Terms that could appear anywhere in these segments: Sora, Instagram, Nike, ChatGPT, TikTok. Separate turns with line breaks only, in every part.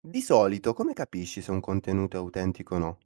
Di solito come capisci se un contenuto è autentico o no?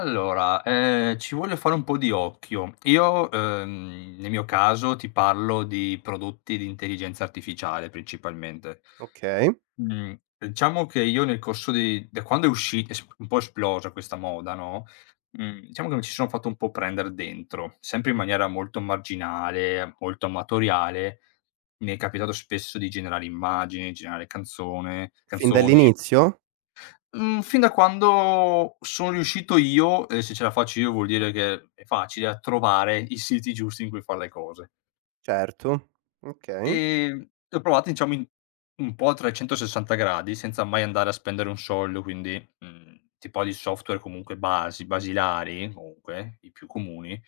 Allora, ci vuole fare un po' di occhio. Io, nel mio caso ti parlo di prodotti di intelligenza artificiale principalmente.
Okay.
Mhmm, diciamo che io nel corso di da quando è usci es un po' esplosa questa moda, no, diciamo che mi ci sono fatto un po' prendere dentro, sempre in maniera molto marginale, molto amatoriale. Mi è capitato spesso di generare immagini, generare canzone
Fin
canzoni
dall'inizio?
Mhmm, Fin da quando sono riuscito io, e se ce la faccio io vuol dire che è facile, a trovare i siti giusti in cui far le cose.
Certo. Okay,
Ehm, le ho provate diciamo in un po' a 360 gradi, senza mai andare a spendere un soldo, quindi, tipo di software comunque basilari, comunque i più comuni,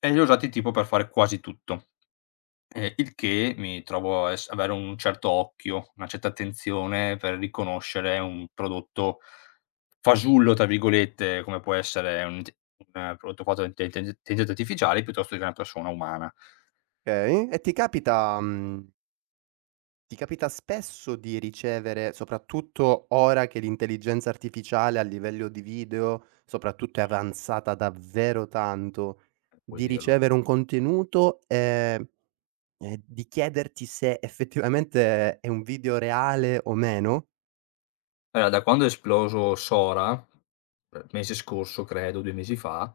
e li ho usati tipo per fare quasi tutto. Il che mi trovo a ess avere un certo occhio, una certa attenzione per riconoscere un prodotto "fasullo" tra virgolette, come può essere un prodotto fatto da intelligenze intelligenza artificiale, piuttosto che una persona umana,
okay. E ti capita ti capita spesso di ricevere, soprattutto ora che l'intelligenza artificiale a livello di video soprattutto è avanzata davvero tanto,
puoi
di
dirlo.
ricevere un contenuto, e di chiederti se effettivamente è un video reale o meno?
Allora, da quando è esploso Sora, mese scorso credo, 2 mesi fa,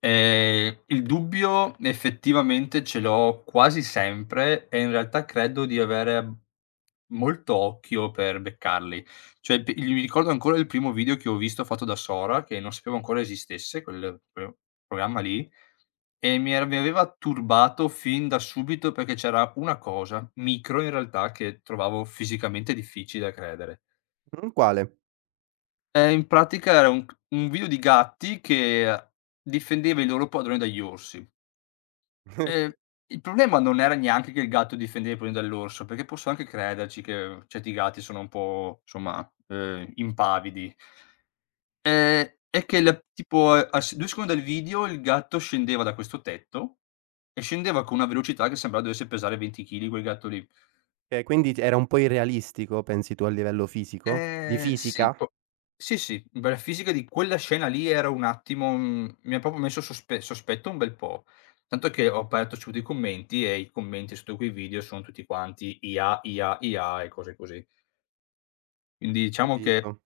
il dubbio effettivamente ce l'ho quasi sempre, e in realtà credo di avere molto occhio per beccarli. Cioè, p il mi ricordo ancora il primo video che ho visto fatto da Sora, che non sapevo ancora esistesse quel programma lì, e mi aveva turbato fin da subito perché c'era una cosa, micro in realtà, che trovavo fisicamente difficile da credere.
Quale?
In pratica era un video di gatti che difendeva i loro padroni dagli orsi. Ehm, il problema non era neanche che il gatto difendeva i padroni dall'orso, perché posso anche crederci che certi gatti sono un po' somma, impavidi. È che la tipo a s 2 secondi dal video il gatto scendeva da questo tetto e scendeva con una velocità che sembrava dovesse pesare 20 chili quel gatto lì.
Okay, quindi t era un po' irrealistico, pensi tu, a livello fisico? Di
Sì,
fisica?
po sì, sì, beh, la fisica di quella scena lì era un attimo, mi ha proprio messo sospetto un bel po'. Tanto che ho aperto subito i commenti, e i commenti sotto quei video sono tutti quanti IA, IA, IA e cose così. Quindi diciamo che,
Capito.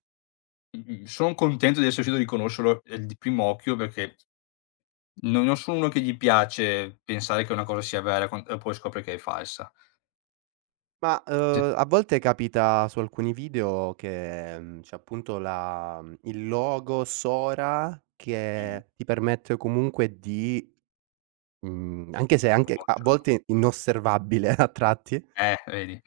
son contento di essere riuscito a riconoscerlo, di primo occhio, perché non sono uno che gli piace pensare che una cosa sia vera quan e poi scopre che è falsa.
Ma,
Cioè,
a volte capita su alcuni video che, mhmm, c'è appunto la il logo Sora
mhmm,
che ti permette comunque di mhmm, anche se anche a
riconoscerlo.
volte inosservabile a tratti.
Vedi.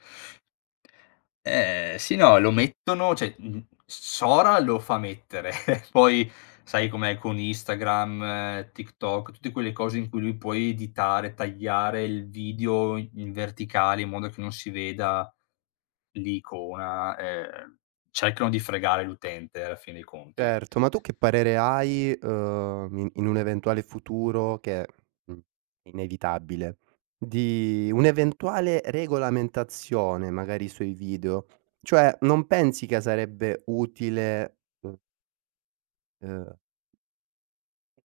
Sì, no, lo mettono, cioè, Sora lo fa mettere, poi sai com'è con Instagram, TikTok, tutte quelle cose in cui lui puoi editare, tagliare il video in verticale in modo che non si veda l'icona, cercano di fregare l'utente alla fin dei conti.
Certo, ma tu che parere hai, in un eventuale futuro che, mhmm, inevitabile, di un'eventuale regolamentazione magari sui video? Cioè, non pensi che sarebbe utile, uhm,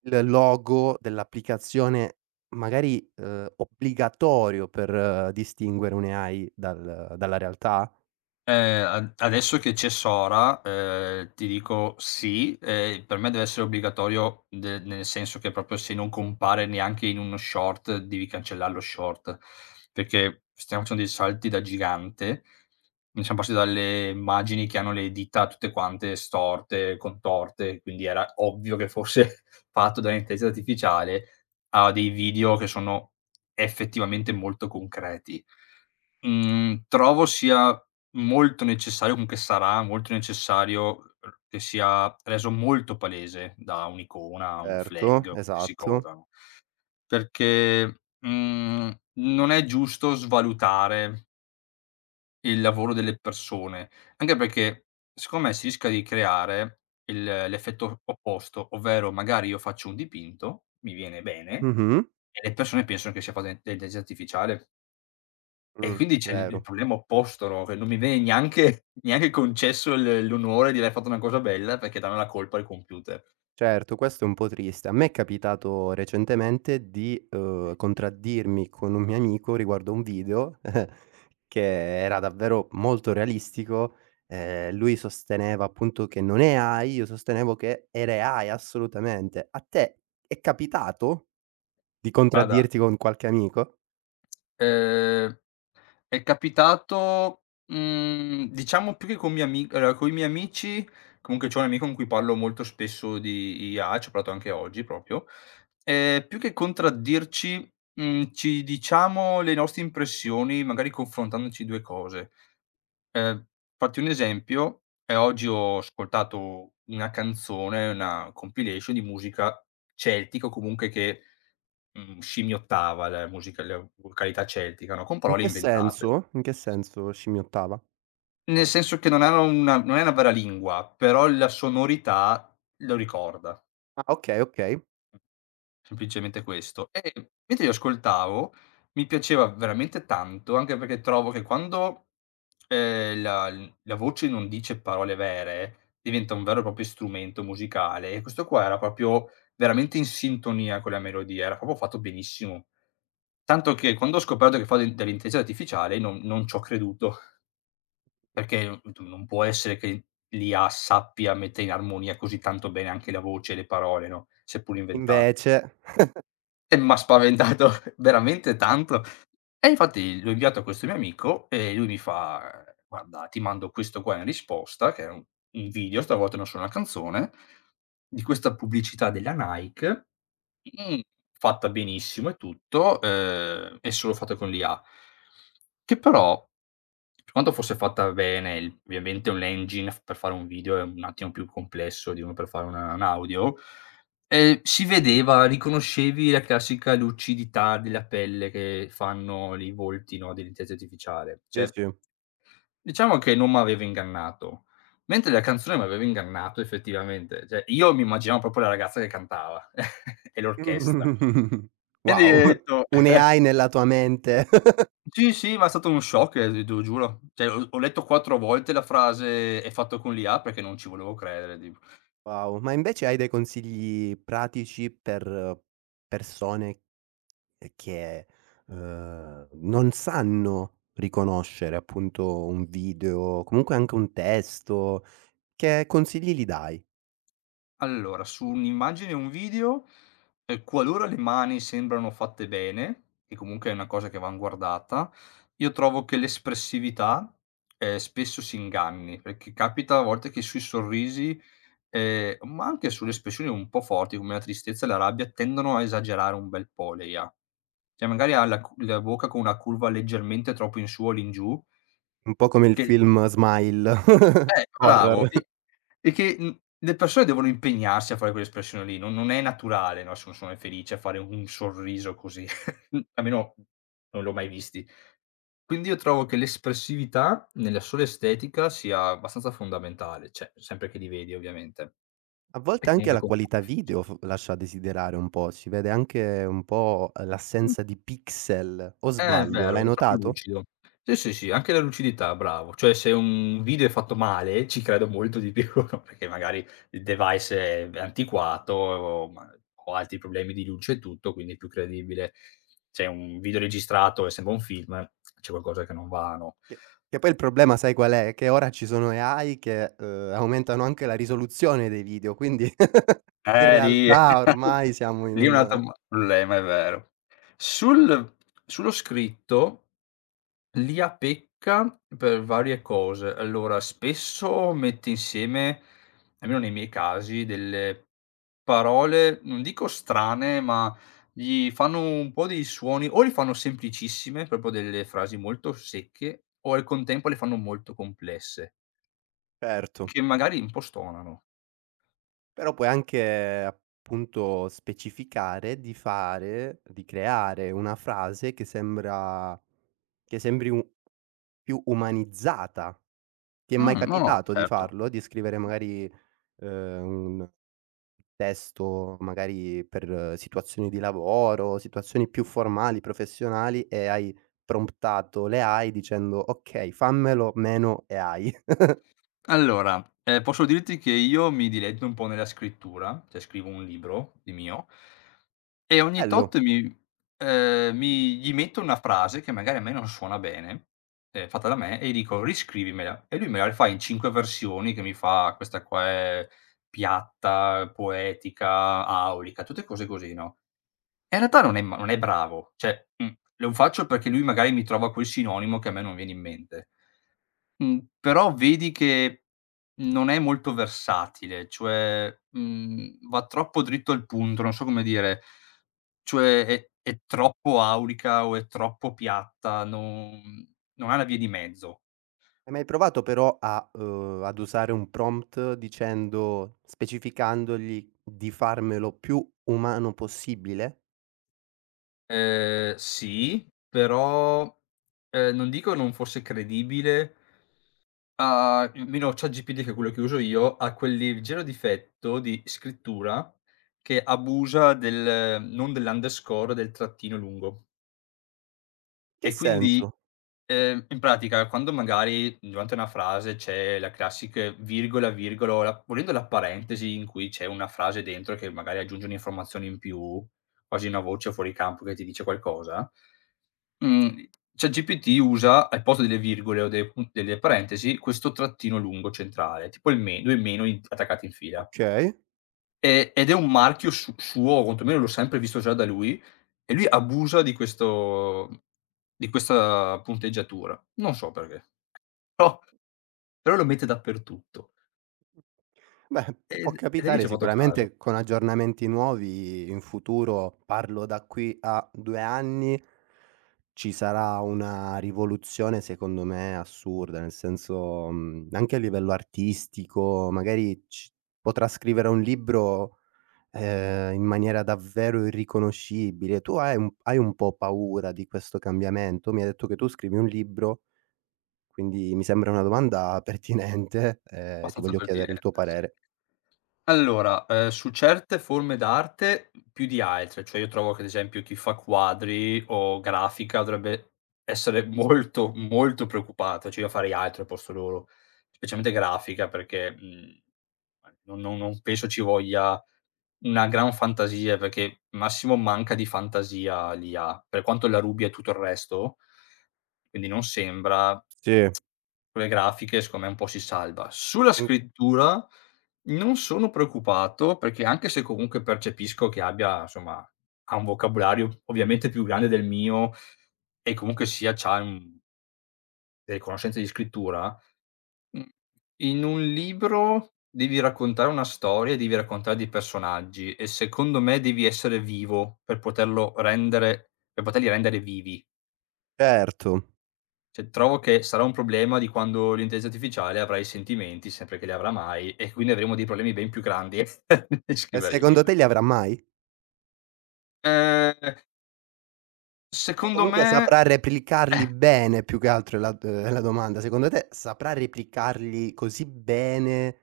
il logo dell'applicazione magari, obbligatorio per distinguere un'AI dalla realtà?
Ad Adesso che c'è Sora, ti dico sì, per me deve essere obbligatorio, de nel senso che proprio se non compare neanche in uno short devi cancellare lo short, perché stiamo facendo dei salti da gigante. Ne siamo passati dalle immagini che hanno le dita tutte quante storte, contorte, quindi era ovvio che fosse fatto dall'intelligenza artificiale, a dei video che sono effettivamente molto concreti. Trovo sia molto necessario, comunque sarà molto necessario r che sia reso molto palese da un'icona, un flag
Certo,
o qualsiasi
esatto.
cosa, no, perché, non è giusto svalutare il lavoro delle persone, anche perché secondo me si rischia di creare il l'effetto opposto, ovvero magari io faccio un dipinto, mi viene bene
Mh-mh.
e le persone pensano che sia fatto da intelligenza artificiale. E
Mh,
quindi c'è il
vero.
problema opposto, no, che non mi viene neanche neanche concesso l'onore di aver fatto una cosa bella, perché danno la colpa al computer.
Certo, questo è un po' triste. A me è capitato recentemente di,
Sì.
contraddirmi con un mio amico riguardo a un video che era davvero molto realistico. Lui sosteneva appunto che non è AI, io sostenevo che era AI assolutamente. A te è capitato di
Guarda,
contraddirti con qualche amico?
ehm, è capitato, diciamo più che con miei ami allora coi miei amici, comunque c'ho un amico con cui parlo molto spesso di IA, ci ho parlato anche oggi proprio, più che contraddirci, ci diciamo le nostre impressioni, magari confrontandoci 2 cose. Ehm, Fatti un esempio, oggi ho ascoltato una canzone, una compilation di musica celtica, o comunque che, scimmiottava la vocalità celtica, no, con
In
parole
che
inventate.
senso? In che senso scimmiottava?
Nel senso che non è una vera lingua, però la sonorità lo ricorda.
Ah, okay, okay.
Semplicemente questo. E mentre li ascoltavo mi piaceva veramente tanto, anche perché trovo che quando, la voce non dice parole vere, diventa un vero e proprio strumento musicale, e questo qua era proprio veramente in sintonia con la melodia, era proprio fatto benissimo. Tanto che quando ho scoperto che fa dell'intelligenza artificiale non c'ho creduto, perché n tu non può essere che l'IA sappia mettere in armonia così tanto bene anche la voce e le parole, no, seppur inventate.
Invece
E m'ha spaventato veramente tanto. E infatti l'ho inviato a questo mio amico e lui mi fa: "Guarda, ti mando questo qua in risposta", che è un video, stavolta non solo una canzone, di questa pubblicità della Nike, mhmm, fatta benissimo e tutto, e solo fatta con l'IA. Che però, per quanto fosse fatta bene, il ovviamente un engine f per fare un video è un attimo più complesso di uno per fare una un audio, si vedeva, riconoscevi la classica lucidità della pelle che fanno i volti, no, dell'intelligenza artificiale.
sì,
Cioè,
sì.
diciamo che non m'aveva ingannato, mentre la canzone m'aveva ingannato effettivamente. Cioè, io mi immaginavo proprio la ragazza che cantava e l'orchestra.
Mh.
Quindi ho
Wow,
detto,
un'AI nella tua mente.
sì, sì, ma è stato uno shock, te lo giuro. Cioè, ho letto 4 volte la frase: "È fatto con l'IA", perché non ci volevo credere, tipo.
Wow, ma invece hai dei consigli pratici per persone che, non sanno riconoscere appunto un video, comunque anche un testo, che consigli gli dai?
Allora, su un'immagine o un video, qualora le mani sembrano fatte bene, che comunque è una cosa che van guardata, io trovo che l'espressività, spesso si inganni, perché capita a volte che sui sorrisi. Ma anche sulle espressioni un po' forti, come la tristezza e la rabbia, tendono a esagerare un bel po' lei ha. Cioè magari ha la bocca con una curva leggermente troppo in su o in giù,
Un po' come il
che
film Smile,
bravo,
horror.
e che, le persone devono impegnarsi a fare quell'espressione lì, non è naturale, no, se una persona è felice, a fare un sorriso così, almeno non l'ho mai visti. Quindi io trovo che l'espressività nella sola estetica sia abbastanza fondamentale, cioè sempre che li vedi ovviamente,
A
e
volte anche
comunque
la
con
qualità
la
video
fisica.
f lascia a desiderare un po', si vede anche un po' l'assenza di pixel, o
È
sbaglio?
vero,
L'hai
è troppo
notato?
lucido. Sì, sì, sì, anche la lucidità, bravo. Cioè se un video è fatto male, ci credo molto di più, perché magari il device è antiquato, o ma ho altri problemi di luce e tutto, quindi è più credibile. Se un video registrato e sembra un film, c'è qualcosa che non va, no.
Che che poi il problema, sai qual è? Che ora ci sono AI che, aumentano anche la risoluzione dei video, quindi in
Lì,
realtà ormai siamo in
lì è
un
un altro problema, è vero. Sul Sullo scritto, l'IA pecca per varie cose. Allora, spesso mette insieme, almeno nei miei casi, delle parole, non dico strane, ma gli fanno un po' dei suoni, o li fanno semplicissime, proprio delle frasi molto secche, o al contempo le fanno molto complesse,
certo.
che magari un po' stonano.
Però puoi anche, appunto, specificare di fare di creare una frase che sembra che sembri u più umanizzata. Ti è mai
No, no,
capitato di
certo.
farlo? Di scrivere magari, un testo magari per situazioni di lavoro, situazioni più formali, professionali, e hai promptato le AI dicendo: "Okay, fammelo meno AI."
Allora, posso dirti che io mi diletto un po' nella scrittura, cioè scrivo un libro di mio. E ogni
Bello.
tot mi gli metto una frase che magari a me non suona bene, fatta da me, e gli dico: "Riscrivimela", e lui me la rifà in 5 versioni, che mi fa: "Questa qua è piatta, poetica, aulica", tutte cose così, no, e in realtà non è, ma non è bravo, cioè, lo faccio perché lui magari mi trova quel sinonimo che a me non viene in mente. Però vedi che non è molto versatile, cioè, va troppo dritto al punto, non so come dire. Cioè è troppo aulica o è troppo piatta, non ha una via di mezzo.
Hai mai provato però a ad usare un prompt dicendo specificandogli di farmelo più umano possibile?
Sì, però, non dico non fosse credibile, a almeno ChatGPT, che è quello che uso io, ha quel leggero difetto di scrittura, che abusa del non dell'underscore, del trattino lungo.
Che
E quindi,
senso?
In pratica quando magari durante una frase c'è la classic virgola o la volendo la parentesi in cui c'è una frase dentro che magari aggiunge un'informazione in più, quasi una voce fuori campo che ti dice qualcosa, mhmm, ChatGPT usa al posto delle virgole o de pun delle parentesi questo trattino lungo centrale, tipo il me 2 meno in attaccati in fila.
Okay.
Ed è un marchio su suo, o quantomeno l'ho sempre visto già da lui, e lui abusa di questa punteggiatura. Non so perché. Però lo mette dappertutto.
Beh, può
Ed e da lì ci
capitare
ho fatto caso,
sicuramente con aggiornamenti nuovi in futuro, parlo da qui a 2 anni, ci sarà una rivoluzione secondo me assurda, nel senso, mhmm, anche a livello artistico, magari ci potrà scrivere un libro, in maniera davvero irriconoscibile. Tu hai un po' paura di questo cambiamento? Mi hai detto che tu scrivi un libro, quindi mi sembra una domanda pertinente, ti
abbastanza
voglio chiedere il
pertinente,
tuo
sì.
parere.
Allora, su certe forme d'arte più di altre, cioè io trovo che ad esempio chi fa quadri o grafica dovrebbe essere molto, molto preoccupato, cioè io farei altro al posto loro, specialmente grafica perché, non penso ci voglia una gran fantasia, perché massimo manca di fantasia l'IA, per quanto la rubi a tutto il resto, quindi non sembra.
Sì.
Sulle grafiche secondo me un po' si salva. Sulla
Mh,
scrittura non sono preoccupato, perché anche se comunque percepisco che abbia, insomma, ha un vocabolario ovviamente più grande del mio e comunque sia c'ha, delle conoscenze di scrittura, mhmm, in un libro devi raccontare una storia e devi raccontare dei personaggi, e secondo me devi essere vivo per poterlo rendere per poterli rendere vivi.
certo.
Cioè, trovo che sarà un problema di quando l'intelligenza artificiale avrà i sentimenti, sempre che li avrà mai, e quindi avremo dei problemi ben più grandi nel
E
scrivere i
secondo
libri.
te li avrà mai?
Ehm,
O
Secondo
comunque
me
saprà replicarli bene, più che altro è la d è la domanda. Secondo te saprà replicarli così bene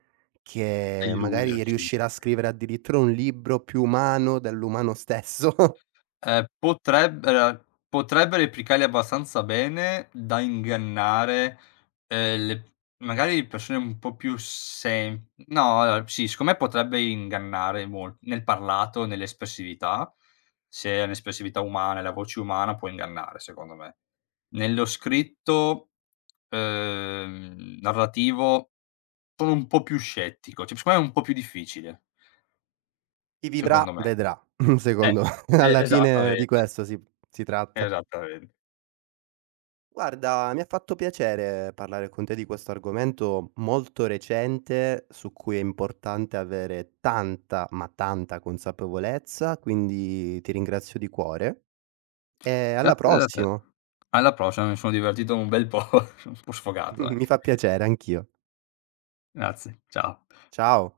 a
che magari
illuderci.
riuscirà a scrivere addirittura un libro più umano dell'umano stesso?
Ehm, potreb ehm, Potrebbe replicarli abbastanza bene da ingannare, le magari le persone un po' più sem no, allora sì, secondo me potrebbe ingannare mol nel parlato, nell'espressività. Se è un'espressività umana e la voce umana può ingannare, secondo me. Nello scritto, narrativo, sono un po' più scettico, cioè secondo me è un po' più difficile,
Chi
secondo
vivrà
me.
vedrà, secondo
Eh,
alla fine di
esattamente,
questo si tratta.
esattamente.
Guarda, mi ha fatto piacere parlare con te di questo argomento molto recente, su cui è importante avere tanta, ma tanta consapevolezza, quindi ti ringrazio di cuore e alla
Grazie a te.
prossima.
Alla prossima, mi sono divertito un bel po', sono un po' sfogato
Mi
anche.
fa piacere anch'io.
Grazie, ciao.
Ciao.